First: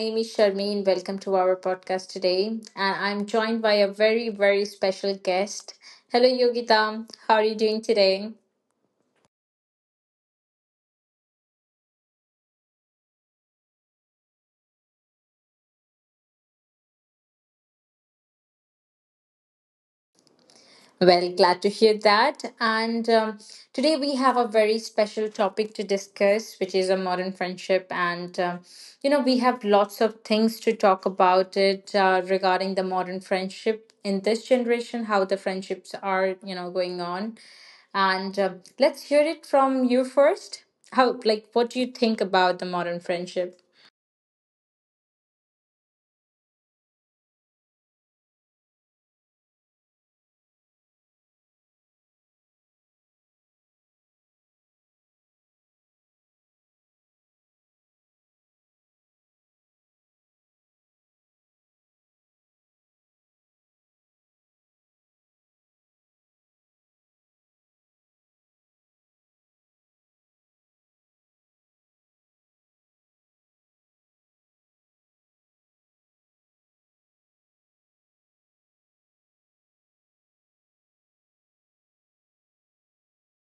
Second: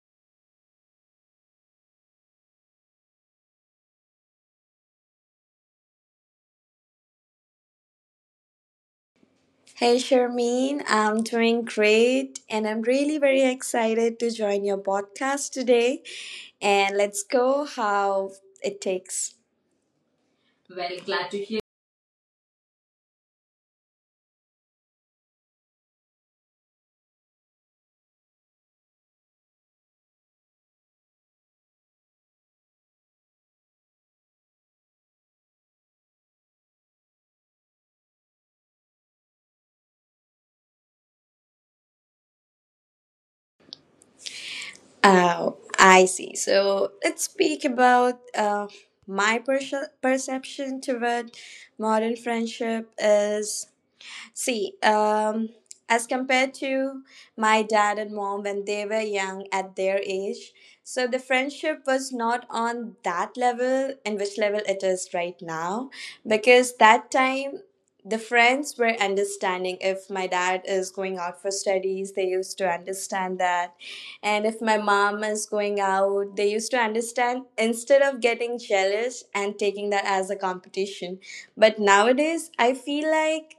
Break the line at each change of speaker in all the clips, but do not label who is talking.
name is Sharmeen. Welcome to our podcast today. And I'm joined by a very, very special guest. Hello, Yogita. How are you doing today?
Hey Sharmeen, I'm doing great and I'm really very excited to join your podcast today. And let's go how it takes. Well,
Well,
glad
glad
to
to
hear.
hear that. And Today we have a very special topic to discuss, which is a modern friendship. You know, we have lots of things to talk about it regarding the modern friendship in this generation, how the friendships are, you know, going on. And Let's hear it from you first. How, like, what do you think about the modern friendship?
Oh, I see. So let's speak about my perception toward modern friendship is. See, as compared to my dad and mom when they were young at their age, so the friendship was not on that level in which level it is right now, because that time the friends were understanding. If my dad is going out for studies, they used to understand that, and if my mom is going out, they used to understand, instead of getting jealous and taking that as a competition. But nowadays I feel like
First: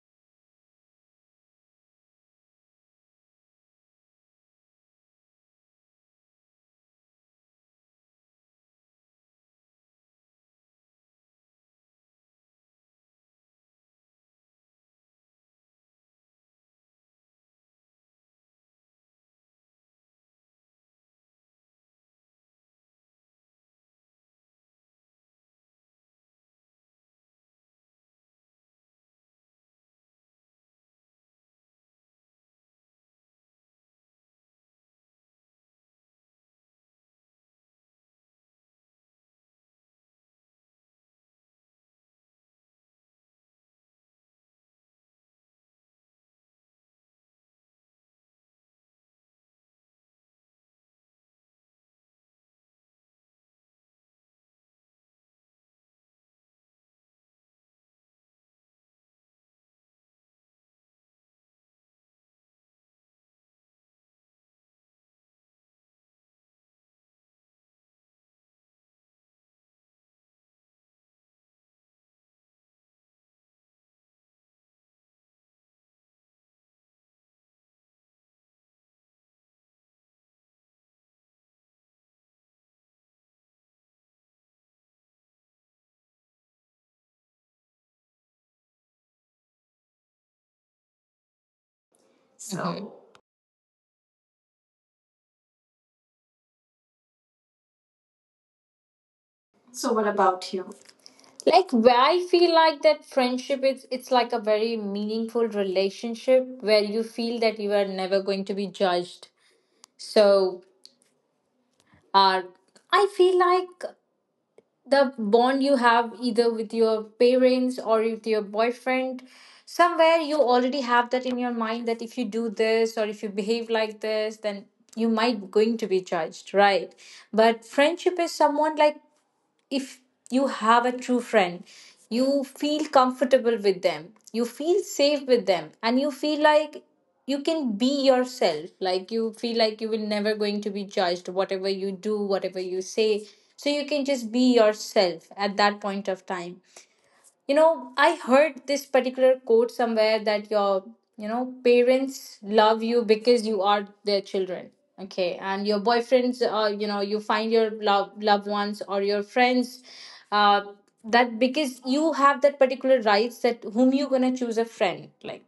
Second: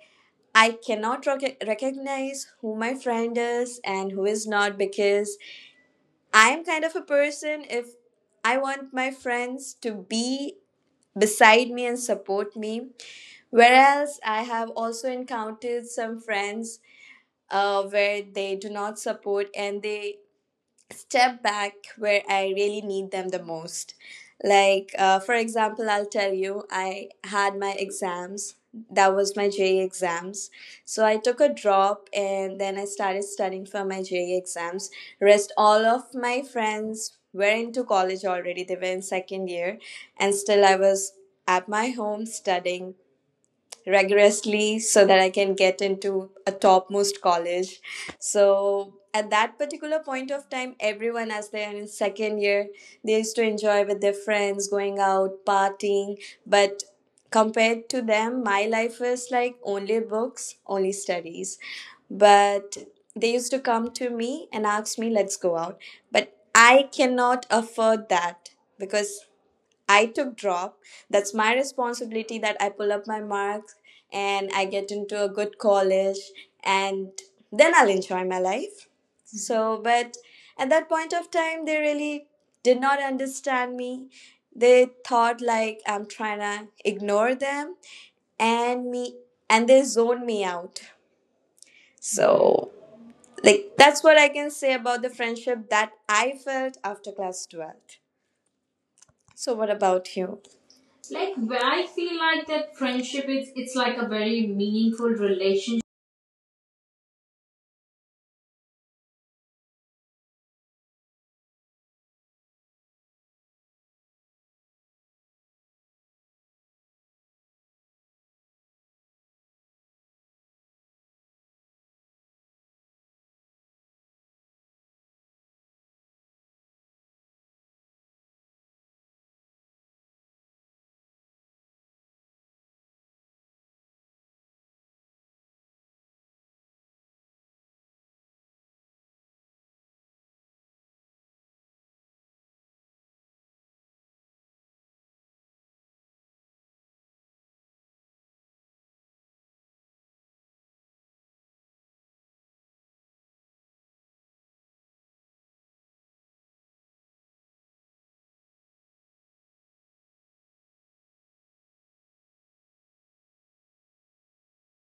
I cannot recognize who my friend is and who is not, because I am kind of a person. If I want my friends to be beside me and support me, whereas I have also encountered some friends where they do not support and they step back where I really need them the most. Like, for example, I'll tell you, I had my exams. That was my JE exams. So I took a drop and then I started studying for my JE exams. Rest all of my friends were into college already. They were in second year. And still I was at my home studying rigorously so that I can get into a topmost college. So at that particular point of time, everyone, as they are in second year, they used to enjoy with their friends, going out, partying. But compared to them, my life is like only books, only studies. But they used to come to me and ask me, let's go out. But I cannot afford that, because I took drop. That's my responsibility, that I pull up my marks and I get into a good college, and then I'll enjoy my life. So, but at that point of time, they really did not understand me. They thought like I'm trying to ignore them and me and they zoned me out.
So,
So,
mhm.
like that's what I can say about the friendship that I felt after class 12th. So, what
So what
about
about
you?
you?
Like
Like, where I
I feel
feel like
like
that
that
friendship
friendship
it's
is,
it's
it's
like a
like a
very
very
meaningful
meaningful relationship.
relationship where you feel that you are never going to be judged. So uh I feel like the bond you have either with your parents or with your boyfriend, somewhere you already have that in your mind that if you do this or if you behave like this, then you might going to be judged, right? But friendship is someone like, if you have a true friend, you feel comfortable with them, you feel safe with them, and you feel like you can be yourself. Like, you feel like you will never going to be judged, whatever you do, whatever you say. So you can just be yourself at that point of time. I heard this particular quote somewhere that your, you know parents love you because you are their children. Okay? And your boyfriends, you know, you find your love, loved ones, or your friends, uh, that because you have that particular rights that whom you're gonna choose a friend, like,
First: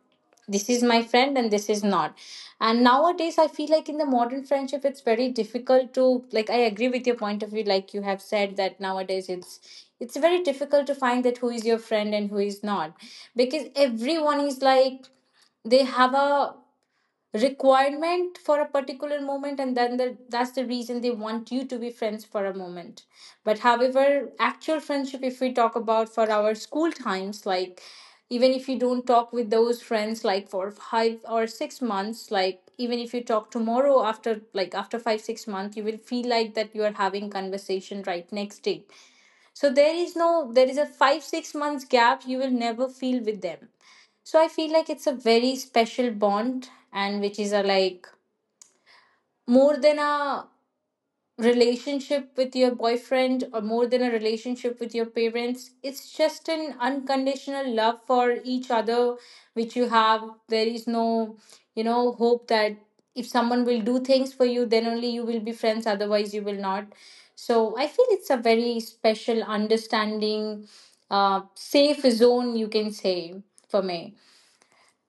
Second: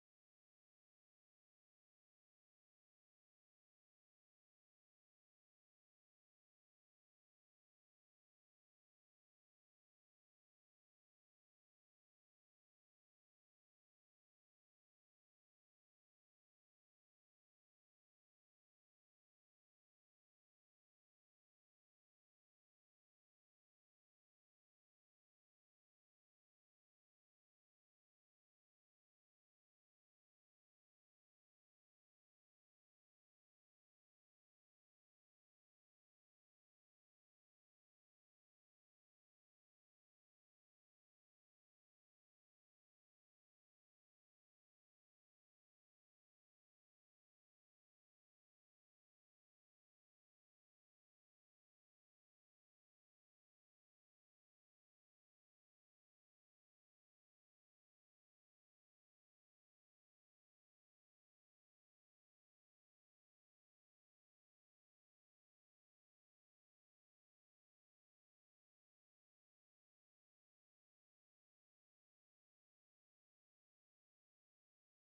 this is my friend and this is not. And nowadays I feel like in the modern friendship it's very difficult to, like, I agree with your point of view, like you have said that nowadays it's very difficult to find that who is your friend and who is not, because everyone is like they have a requirement for a particular moment, and that's the reason they want you to be friends for a moment. But however, actual friendship, if we talk about for our school times, like, even if you don't talk with those friends like for 5 or 6 months, like even if you talk tomorrow after like after 5 6 months, you will feel like that you are having conversation right next day. So there is no there is a 5 6 months gap you will never feel with them. So I feel like it's a very special bond, and which is a like more than a relationship with your boyfriend or more than a relationship with your parents. It's just an unconditional love for each other, which you have. There is no, you know, hope that if someone will do things for you, then only you will be friends, otherwise you will not. So I feel it's a very special understanding, safe zone, you can say, for me.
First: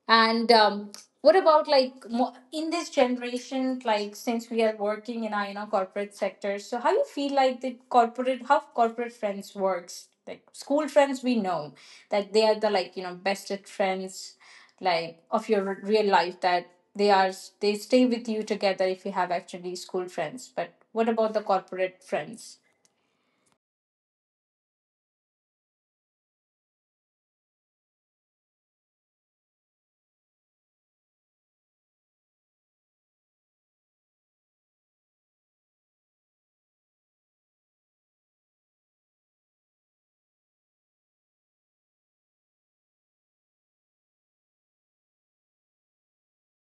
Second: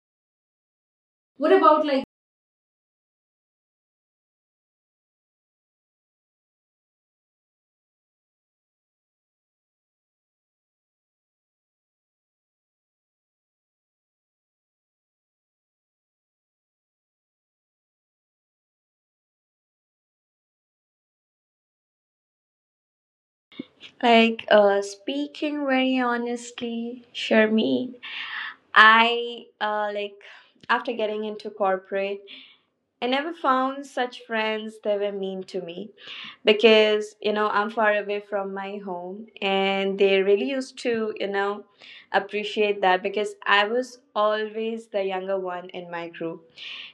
And What
What
about
about
like
like.
in this generation, like since we are working in our, you know, corporate sector, so how you feel like the corporate friends works? Like school friends, we know that they are the, like, you know, bested friends, like of your real life, that they are they stay with you together if you have actually school friends. But what about the corporate friends?
Like speaking very honestly, Sharmeen, I, like after getting into corporate, I never found such friends that were mean to me, because you know I'm far away from my home, and they really used to, you know, appreciate that, because I was always the younger one in my group.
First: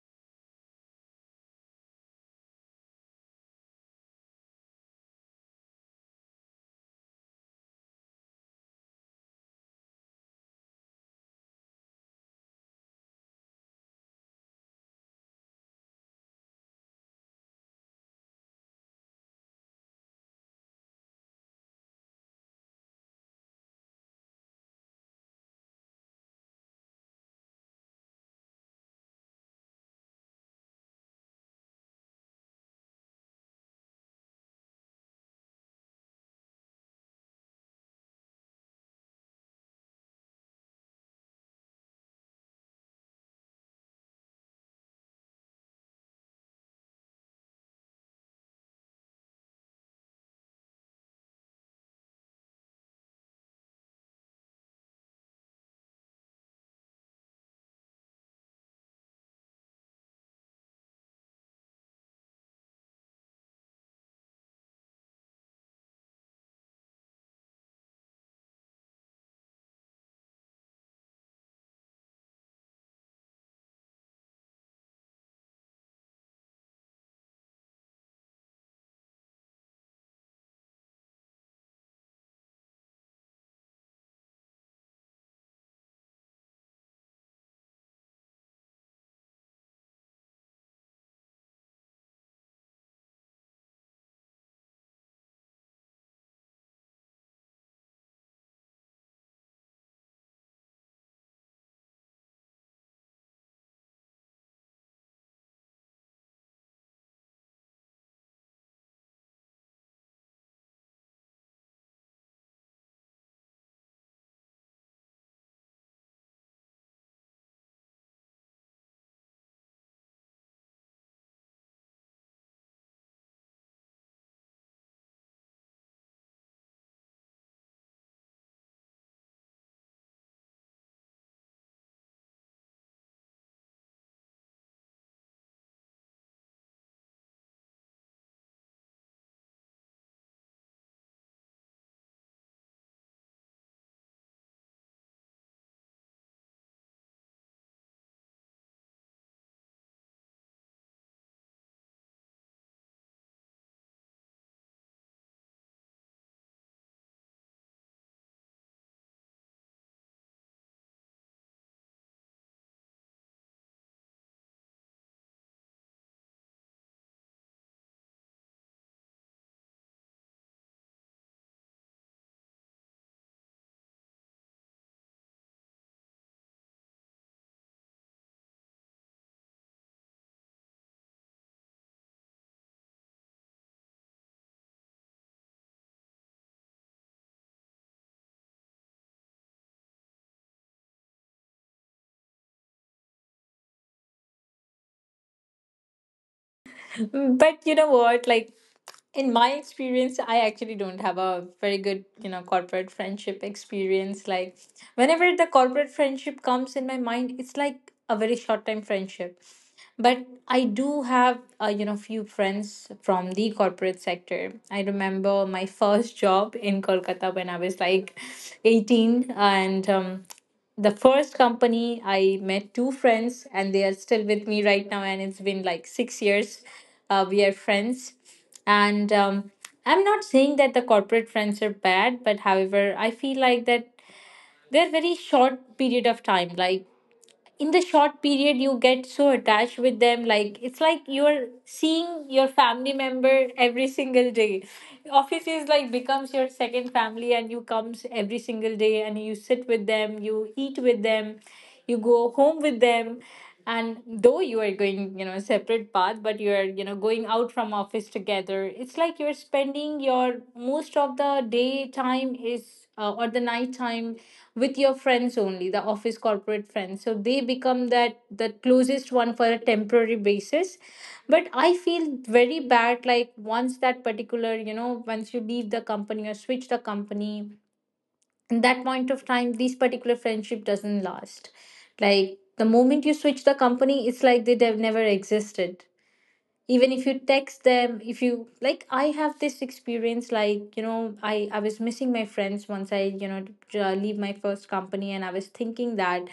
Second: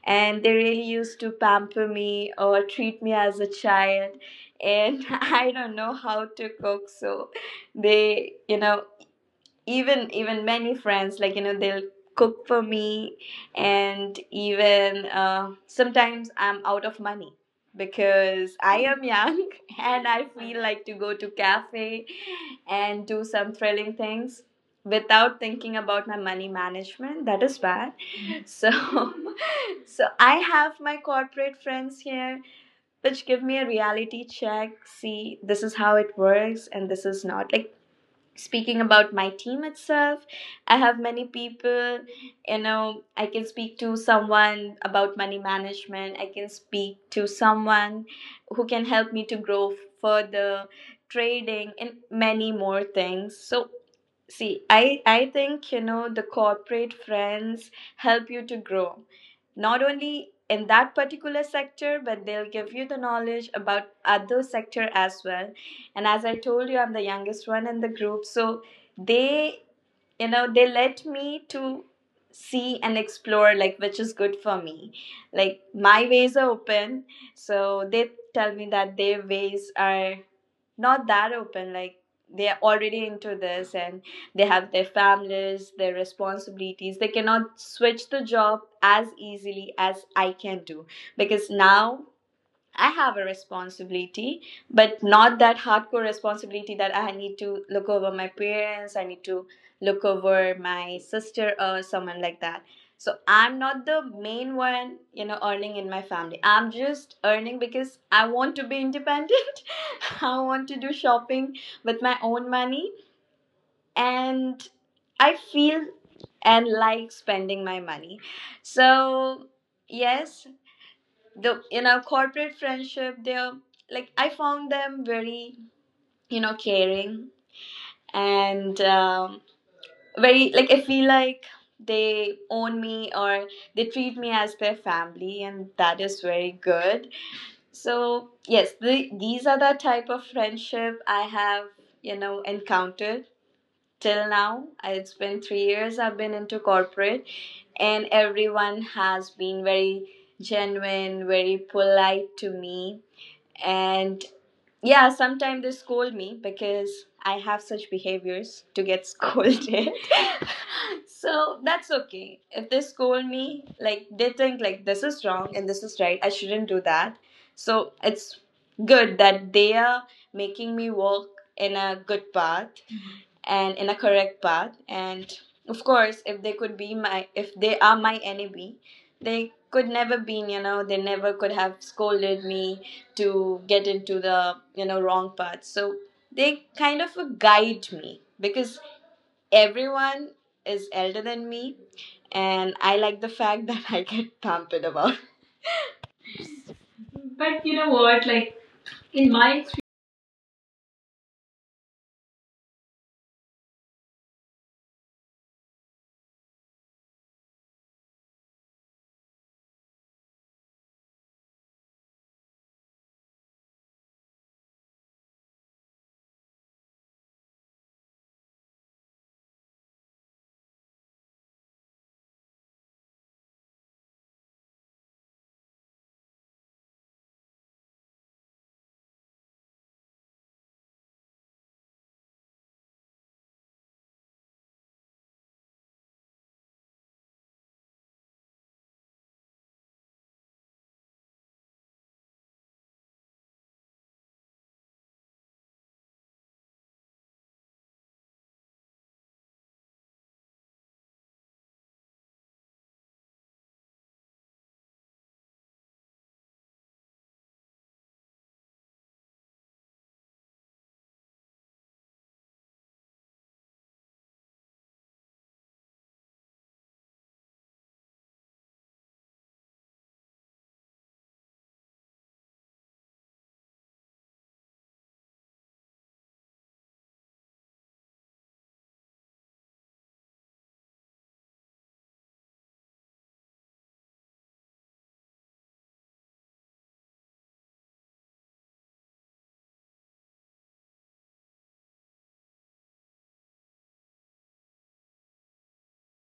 And they really used to pamper me or treat me as a child. And I don't know how to cook, so they, you know, even many friends, like, you know, they'll cook for me. And even sometimes I'm out of money because I am young, and I feel like to go to cafe and do some thrilling things without thinking about my money management, that is bad. So so I have my corporate friends here which give me a reality check. See, this is how it works and this is not, like, speaking about my team itself, I have many people, you know. I can speak to someone about money management, I can speak to someone who can help me to grow further, trading and many more things. So see, I think, you know, the corporate friends help you to grow, not only in that particular sector, but they'll give you the knowledge about other sector as well. And as I told you, I'm the youngest one in the group. So they, you know, they let me to see and explore, like which is good for me. Like my ways are open. So they tell me that their ways are not that open, like they're already into this and they have their families, their responsibilities. They cannot switch the job as easily as I can do, because now I have a responsibility, but not that hardcore responsibility that I need to look over my parents, I need to look over my sister or someone like that. So I'm not the main one, you know, earning in my family. I'm just earning because I want to be independent. I want to do shopping with my own money and I feel and like spending my money. So, yes, the in our corporate friendship they're, like I found them very, you know, caring and very, like I feel like they own me or they treat me as their family, and that is very good. So yes, the, these are the type of friendship I have, you know, encountered till now. It's been 3 years I've been into corporate, and everyone has been very genuine, very polite to me. And yeah, sometimes they scold me because I have such behaviors to get scolded. So that's okay if they scold me, like they think like this is wrong and this is right, I shouldn't do that. So it's good that they are making me walk in a good path and in a correct path. And of course, if they could be my, if they are my enemy, they could never been, you know, they never could have scolded me to get into the, you know, wrong path. So they kind of guide me because everyone is elder than me. And I like the fact that I get pampered about. But you
But
know
you know
what?
what,
Like
like,
in
in
my
my experience I actually don't have a very good, you know, corporate friendship experience. Like, whenever the corporate friendship comes in my mind, it's like a very short time friendship. But I do have, you know, few friends from the corporate sector. I remember my first job in Kolkata when I was like 18, and the first company I met two friends, and they are still with me right now, and it's been like 6 years we are friends. And I'm not saying that the corporate friends are bad, but however I feel like that they're very short period of time. Like, in the short period you get so attached with them, like it's like you're seeing your family member every single day. Office is like becomes your second family, and you comes every single day and you sit with them, you eat with them, you go home with them, and though you are going, you know, separate path, but you are, you know, going out from office together. It's like you're spending your most of the day time is, or the night time, with your friends only, the office corporate friends. So they become that the closest one for a temporary basis. But I feel very bad, like, once that particular, you know, once you leave the company or switch the company, in that point of time this particular friendship doesn't last. Like, the moment you switch the company, it's like they have never existed. Even if you text them, if you like, I have this experience, like, you know, I was missing my friends once I, you know, leave my first company, and I was thinking that,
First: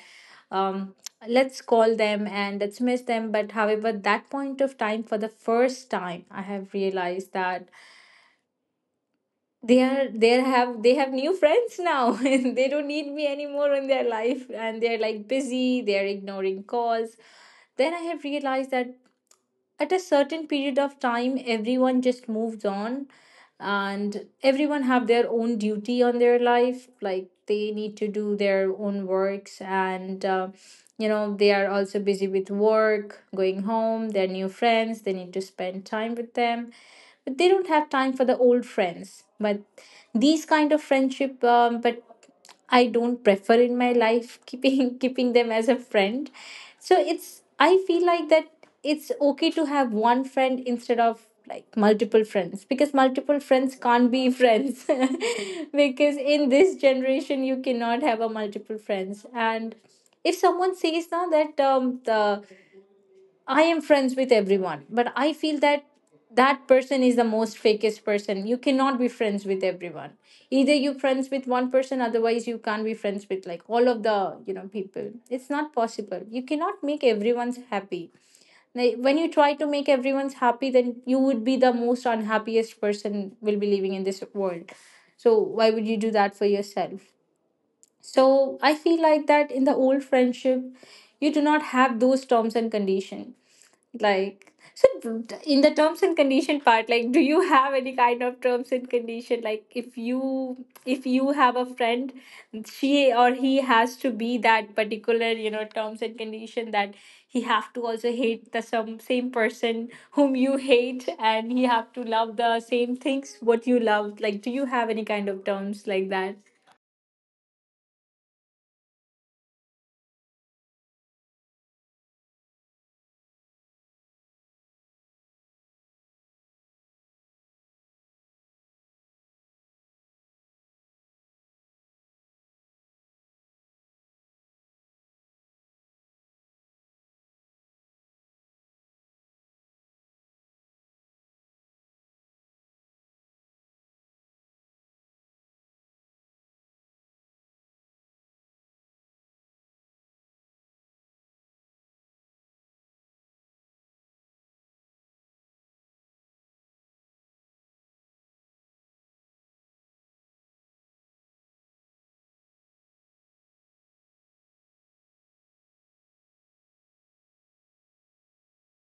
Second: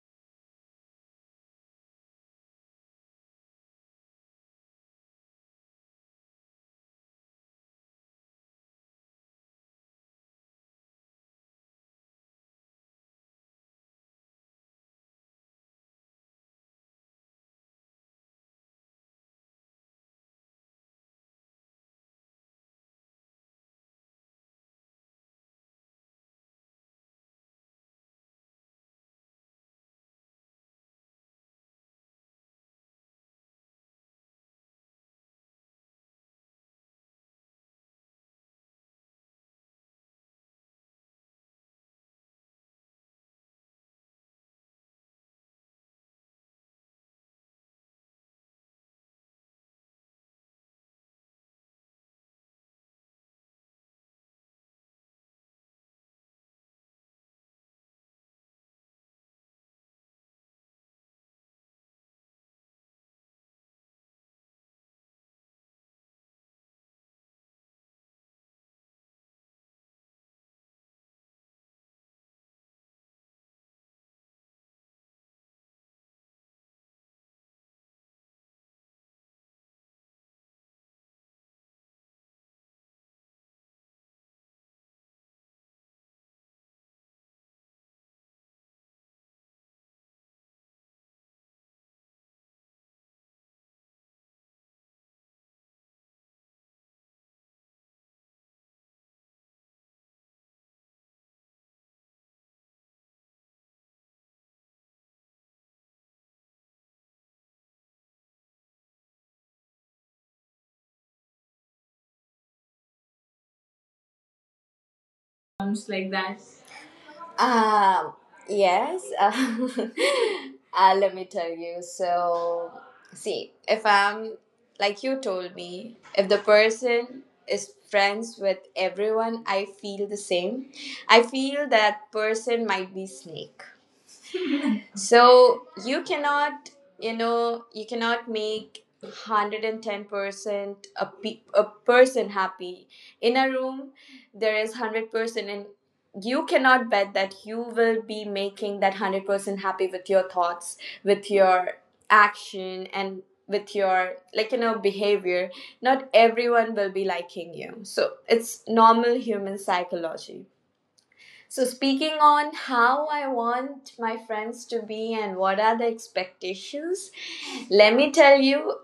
um, let's call them and let's miss them. But however, that point of time, for the first time I have realized that they have new friends now and they don't need me anymore in their life, and they're like busy, they're ignoring calls. Then I have realized that at a certain period of time everyone just moved on, and everyone have their own duty on their life, like they need to do their own works, and, you know, they are also busy with work, going home, their new friends, they need to spend time with them, but they don't have time for the old friends. But these kind of friendship, but I don't prefer in my life keeping keeping them as a friend. So it's, I feel like that it's okay to have one friend instead of like multiple friends, because multiple friends can't be friends because in this generation you cannot have a multiple friends. And if someone says now that, the I am friends with everyone, but I feel that that person is the most fakest person. You cannot be friends with everyone. Either you friends with one person, otherwise you can't be friends with like all of the, you know, people. It's not possible. You cannot make everyone's happy. Like, when you try to make everyone's happy, then you would be the most unhappiest person will be living in this world. So why would you do that for yourself? So I feel like that in the old friendship, you do not have those terms and conditions, like, so in the terms and condition part, like, do you have any kind of terms and condition, like, if you, if you have a friend, she or he has to be that particular, you know, terms and condition that he have to also hate the some same person whom you hate, and he have to love the same things what you love? Like, do you have any kind of terms
experience,
like
like
that?
that. Um, yes. Let me tell you. So, see, if I'm, like you told me, if the person is friends with everyone, I feel the same. I feel that person might be snake. So you cannot, you know, you cannot make 110% a, a person happy. In a room there is 100%, and you cannot bet that you will be making that 100% happy with your thoughts, with your action and with your, like, you know, behavior. Not everyone will be liking you, so it's normal human psychology. So, speaking on how I want my friends to be and what are the expectations, let me tell you,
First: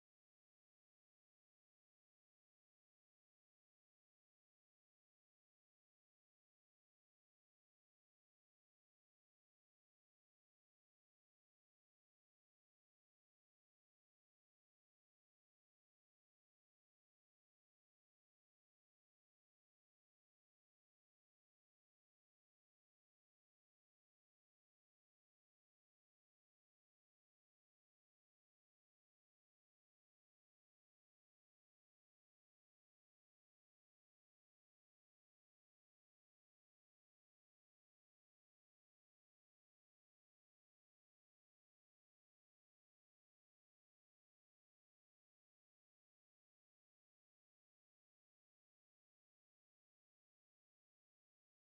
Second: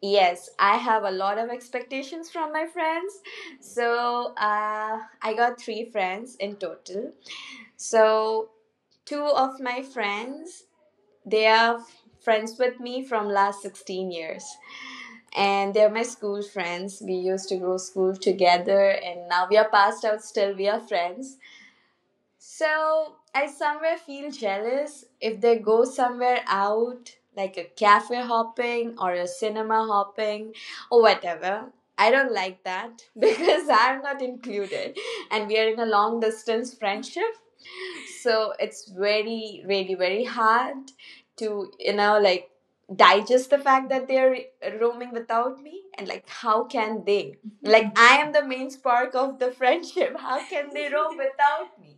yes, I have a lot of expectations from my friends. So, I got three friends in total. So, two of my friends, they are friends with me from last 16 years, and they're my school friends. We used to go school together and now we are passed out, still we are friends. So I somewhere feel jealous if they go somewhere out, like a cafe hopping or a cinema hopping or whatever. I don't like that because I'm not included, and we are in a long distance friendship. So it's very, really, very hard to, you know, like, digest the fact that they're roaming without me and like how can they, like I am the main spark of the friendship, how can they roam without me?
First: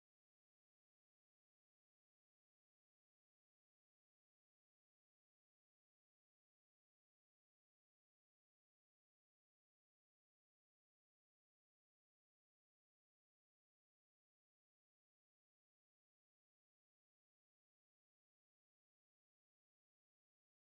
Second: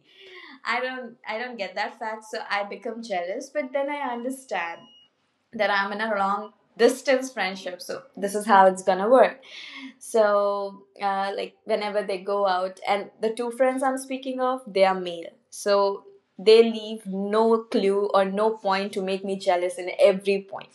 I don't get that fact, so I become jealous. But then I understand that I'm in a long distance friendship, so this is how it's gonna work. So like whenever they go out, and the two friends I'm speaking of, they are male, so they leave no clue or no point to make me jealous in every point.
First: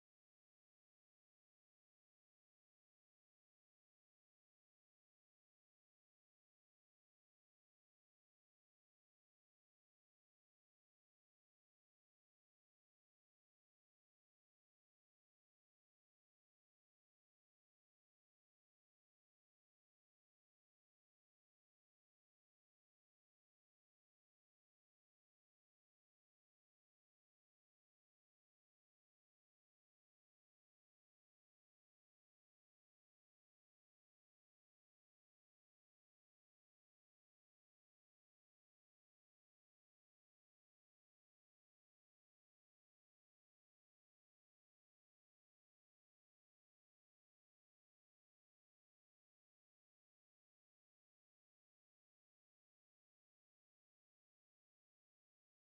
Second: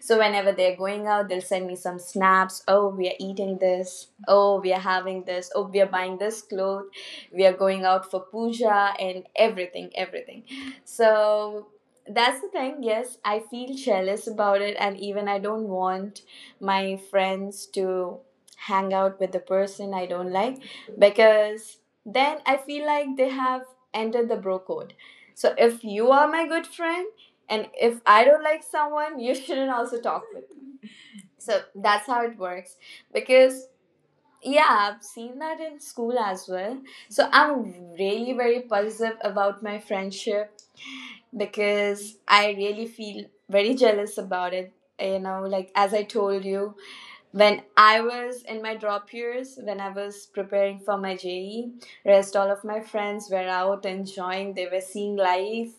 So whenever they're going out, they'll send me some snaps. Oh, we are eating this, oh, we are having this, oh, we are buying this cloth, we are going out for puja and everything, everything. So that's the thing, yes, I feel jealous about it. And even I don't want my friends to hang out with the person I don't like, because then I feel like they have entered the bro code. So if you are my good friend and if I don't like someone, you shouldn't also talk with me. So that's how it works, because yeah, I've seen that in school as well. So I'm really very positive about my friendship because I really feel very jealous about it. You know, like as I told you, when I was in my drop years, when I was preparing for my JE, rest all of my friends were out enjoying, they were seeing life.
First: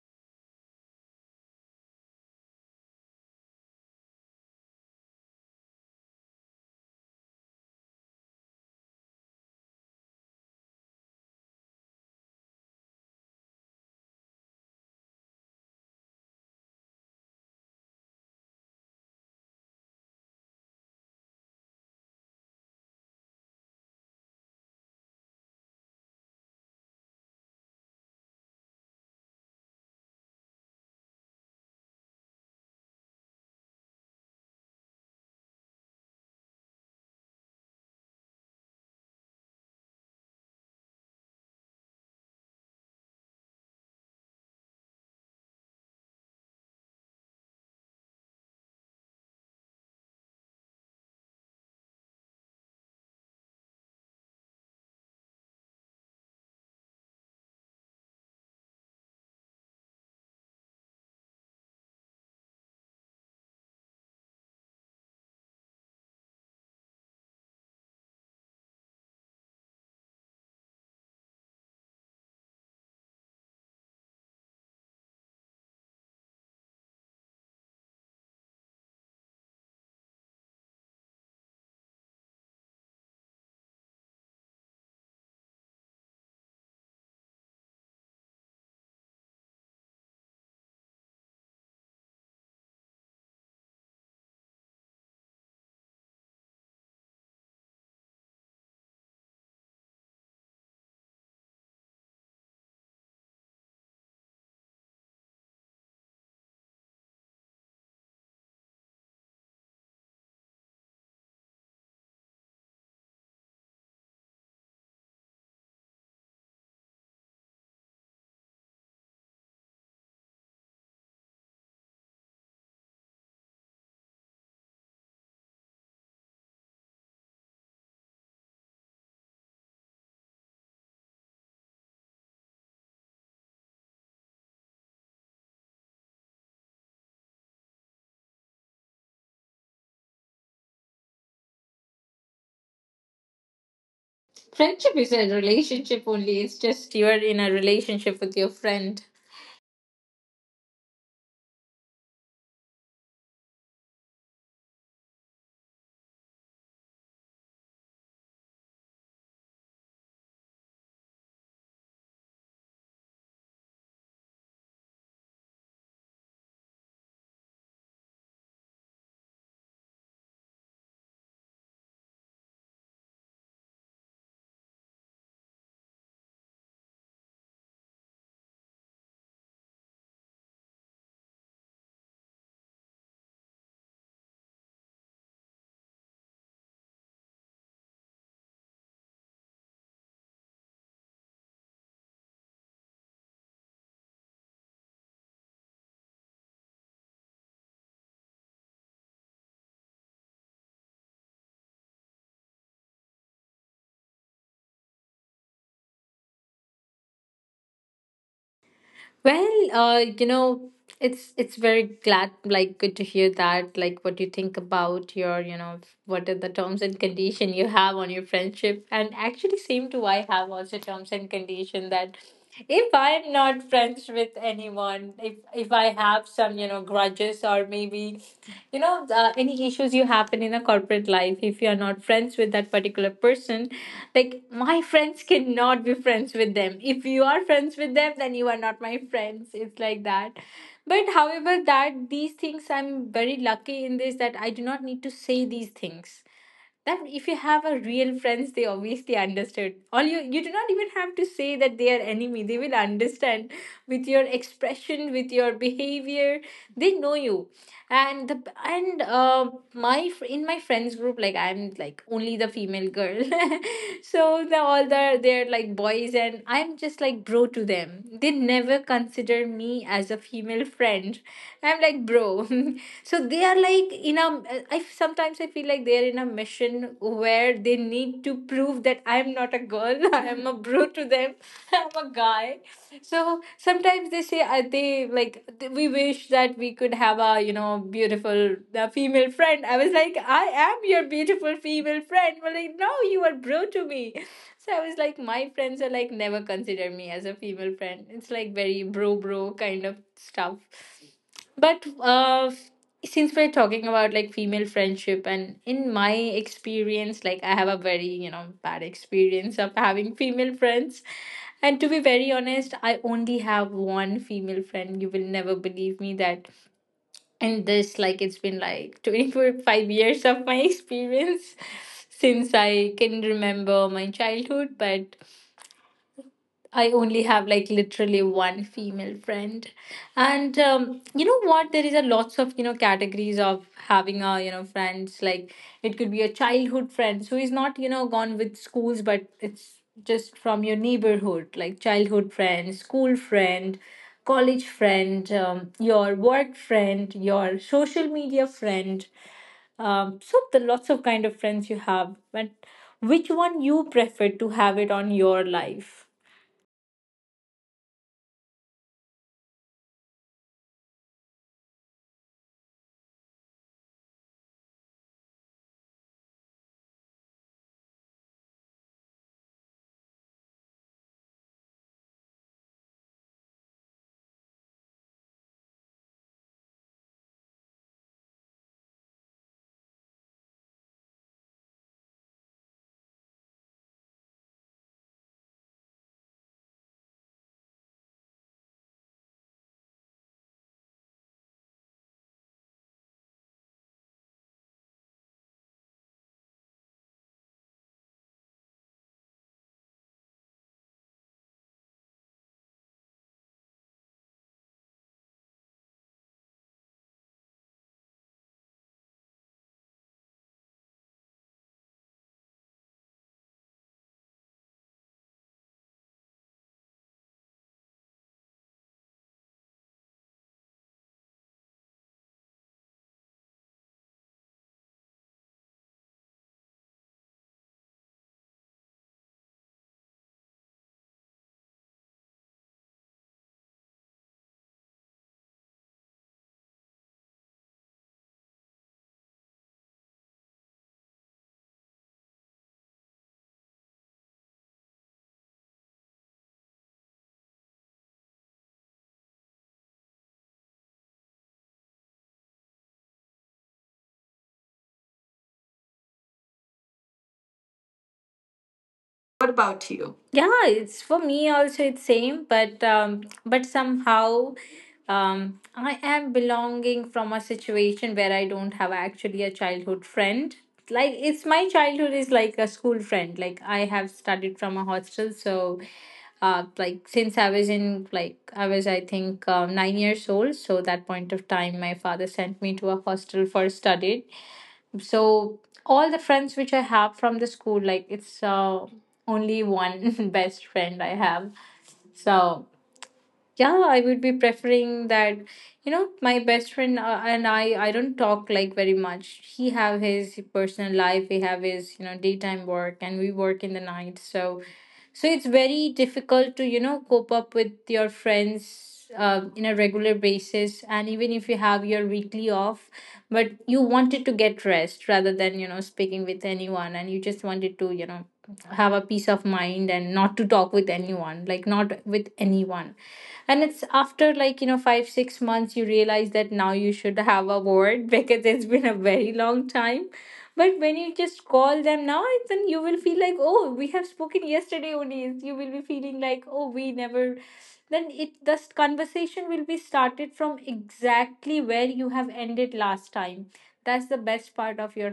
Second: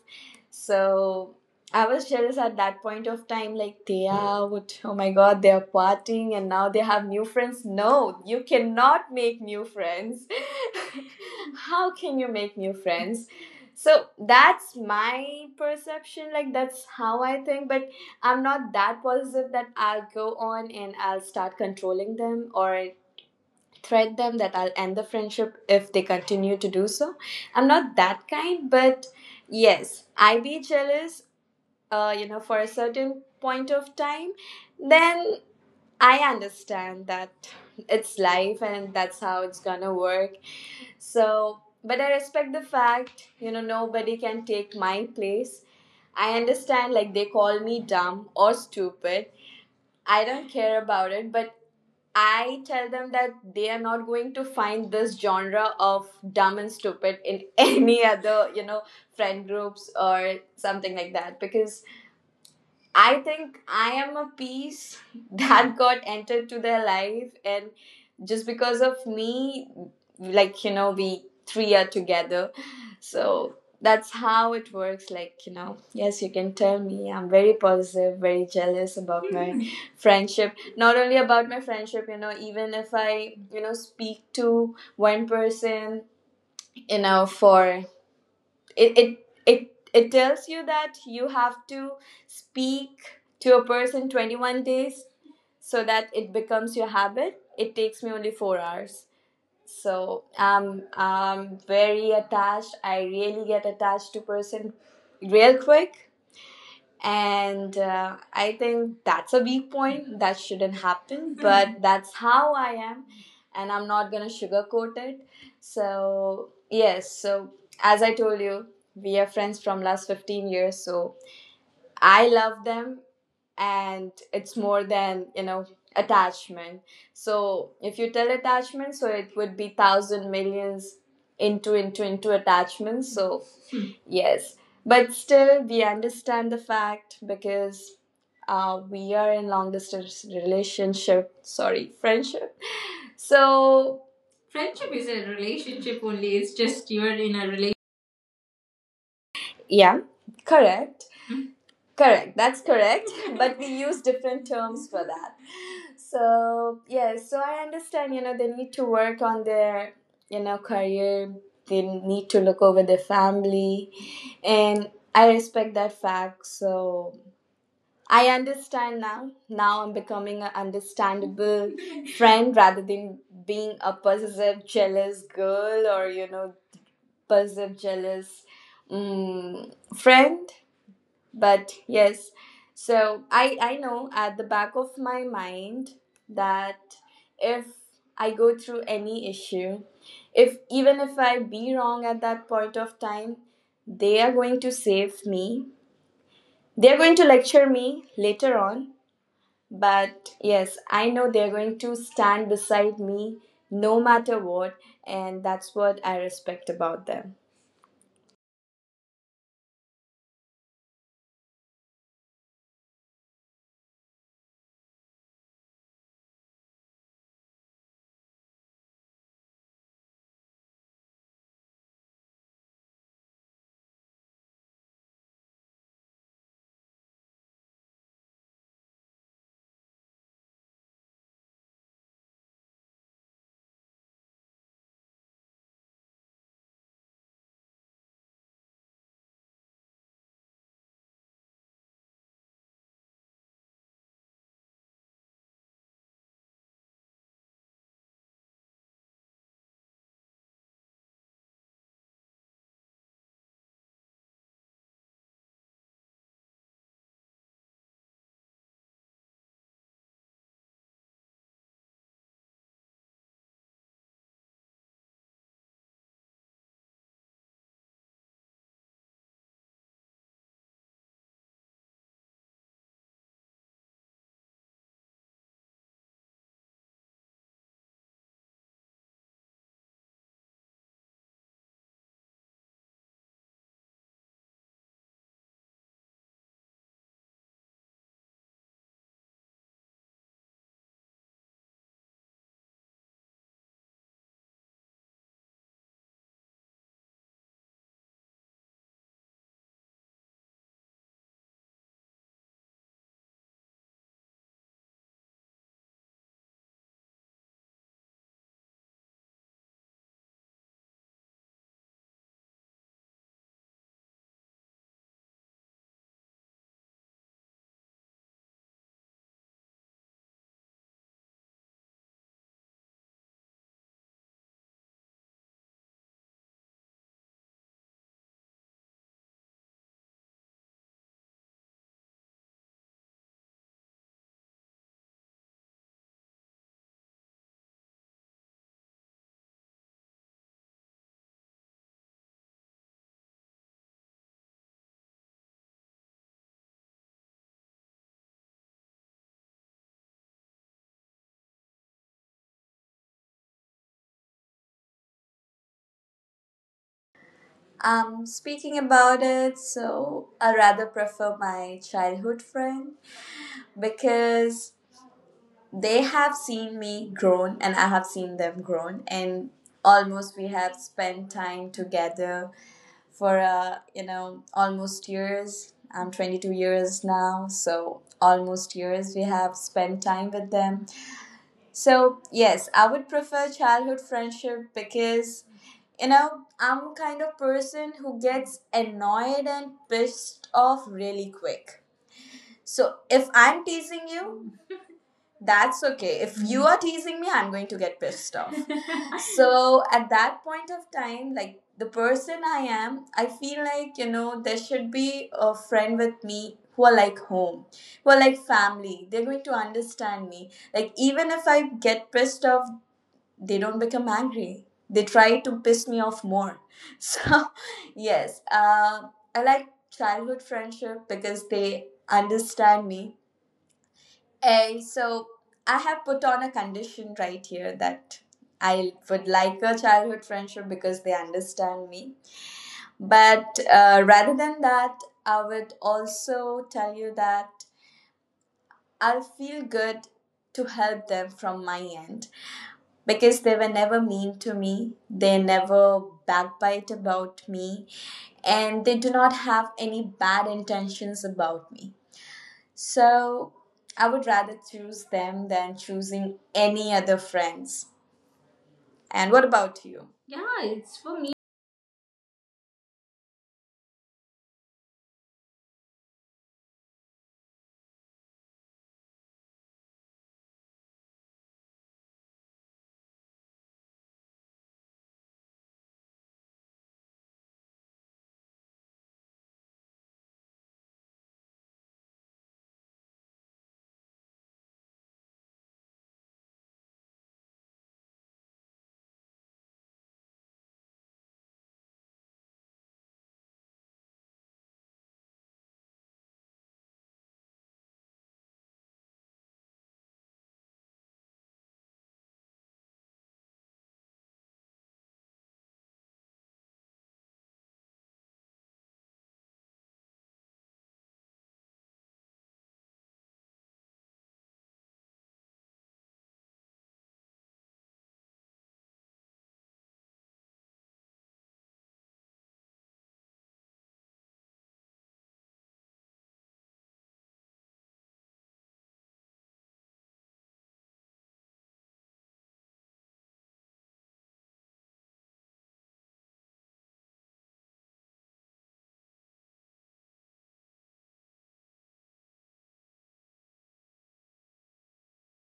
So I was jealous at that point of time, like they are out, oh my god, they are partying and now they have new friends. No, you cannot make new friends. How can you make new friends? So that's my perception, like that's how I think. But I'm not that positive that I'll go on and I'll start controlling them or threat them that I'll end the friendship if they continue to do so. I'm not that kind, but yes, I be jealous, you know, for a certain point of time, then I understand that it's life and that's how it's gonna work. So, but I respect the fact, you know, nobody can take my place. I understand, like, they call me dumb or stupid. I don't care about it, but I tell them that they are not going to find this genre of dumb and stupid in any other, friend groups or something like that, because I think I am a piece that got entered to their life, and just because of me, we three are together, so that's how it works. Like yes, you can tell me I'm very positive, very jealous about my friendship. Not only about my friendship, even if I speak to one person, you know, for it it it tells you that you have to speak to a person 21 days so that it becomes your habit. It takes me only 4 hours. So I'm very attached. I really get attached to person real quick, and I think that's a weak point that shouldn't happen, but that's how I am, and I'm not going to sugarcoat it. So yes, so as I told you, we are friends from last 15 years, so I love them, and it's more than attachment. So if you tell attachment, so it would be thousand millions into attachments. So yes, but still, we understand the fact because we are in long distance relationship. Sorry, friendship. So friendship
Friendship
is
is
a
a relationship
relationship only,
only,
it's
it's just
just
you're
you're in
in a
a relationship.
relationship with your friend.
Yeah, correct. Correct, that's correct, but we use different terms for that. So, yeah, so I understand, they need to work on their, career, they need to look over their family, and I respect that fact. So, I understand now. Now I'm becoming an understandable friend rather than being a possessive, jealous girl, or, possessive, jealous, friend. But yes, so I know at the back of my mind that if I go through any issue, if even if I be wrong at that point of time, they are going to save me, they're going to lecture me later on, but yes, I know they're going to stand beside me, no matter what. And that's what I respect about them.
Well, you know, it's very glad, like, good to hear that, like, what you think about your, you know, what are the terms and condition you have on your friendship. And actually, same to, I have also terms and condition that if I'm not friends with anyone, if I have some, you know, grudges, or maybe, you know, any issues you happen in a corporate life, if you are not friends with that particular person, like, my friends cannot be friends with them. If you are friends with them, then you are not my friends. It's like that. But however, that these things, I'm very lucky in this, that I do not need to say these things, that if you have a real friends, they obviously understood all. You do not even have to say that they are enemy, they will understand with your expression, with your behavior. They know you. And my in my friends group, like, I'm like only the female girl. So the all the, they're like boys, and I'm just like bro to them. They never consider me as a female friend. I'm like bro. So they are like in a, I sometimes I feel like they're in a mission where they need to prove that I'm not a girl, I'm a bro to them, I'm a guy. So sometimes they say, they like, we wish that we could have a, you know, beautiful, female friend. I was like, I am your beautiful female friend. But like, no, you are bro to me. So I was like, my friends are like never consider me as a female friend. It's like very bro bro kind of stuff. But since we're talking about like female friendship, and in my experience, like, I have a very, you know, bad experience of having female friends. And to be very honest, I only have one female friend. You will never believe me that. And this, like, it's been like 25 years of my experience since I can remember my childhood, but I only have like literally one female friend. And You know what? There is a lots of, you know, categories of having a, you know, friends. Like, it could be a childhood friend who is not, you know, gone with schools, but it's just from your neighborhood. Like childhood friend, school friend, college friend, your work friend, your social media friend. So the lots of kind of friends you have, but which one you prefer to have it on your life?
Speaking about it, so I rather prefer my childhood friend because they have seen me grown and I have seen them grown, and almost we have spent time together for almost years. I'm 22 years now, so almost years we have spent time with them. So yes, I would prefer childhood friendship because you know I'm kind of person who gets annoyed and pissed off really quick. So if I'm teasing you, that's okay. If you are teasing me, I'm going to get pissed off. So at that point of time, like the person I am, I feel like there should be a friend with me who are like home, who are like family. They're going to understand me, like even if I get pissed off, they don't become angry, they try to piss me off more. So yes, I like childhood friendship because they understand me. And so I have put on a condition right here that I would like a childhood friendship because they understand me. But rather than that, I would also tell you that I'll feel good to help them from my end, because they were never mean to me. They never backbite about me, and they do not have any bad intentions about me. So I would rather choose them than choosing any other friends. And what
What
about you?
about
Yeah,
you? Yeah,
it's for
it's
me.
for me also it's same, but somehow, I am belonging from a situation where I don't have actually a childhood friend. Like, it's my childhood is like a school friend. Like I have studied from a hostel, so, like since I was in, like I was I think 9 years old. So that point of time, my father sent me to a hostel for study. So all the friends which I have from the school, like it's, only one best friend I have. So yeah, I would be preferring that, you know, my best friend, and I don't talk like very much. He have his personal life, we have his, you know, daytime work, and we work in the night. So so it's very difficult to, you know, cope up with your friends, in a regular basis. And even if you have your weekly off, but you wanted to get rest rather than, you know, speaking with anyone, and you just wanted to, you know, have a peace of mind and not to talk with anyone, like, not with anyone. And it's after like, you know, 5 6 months, you realize that now you should have a word because it's been a very long time. But when you just call them now, and then you will feel like, oh, we have spoken yesterday only. You will be feeling like, oh, we never, then it this conversation will be started from exactly where you have ended last time. That's the best part of your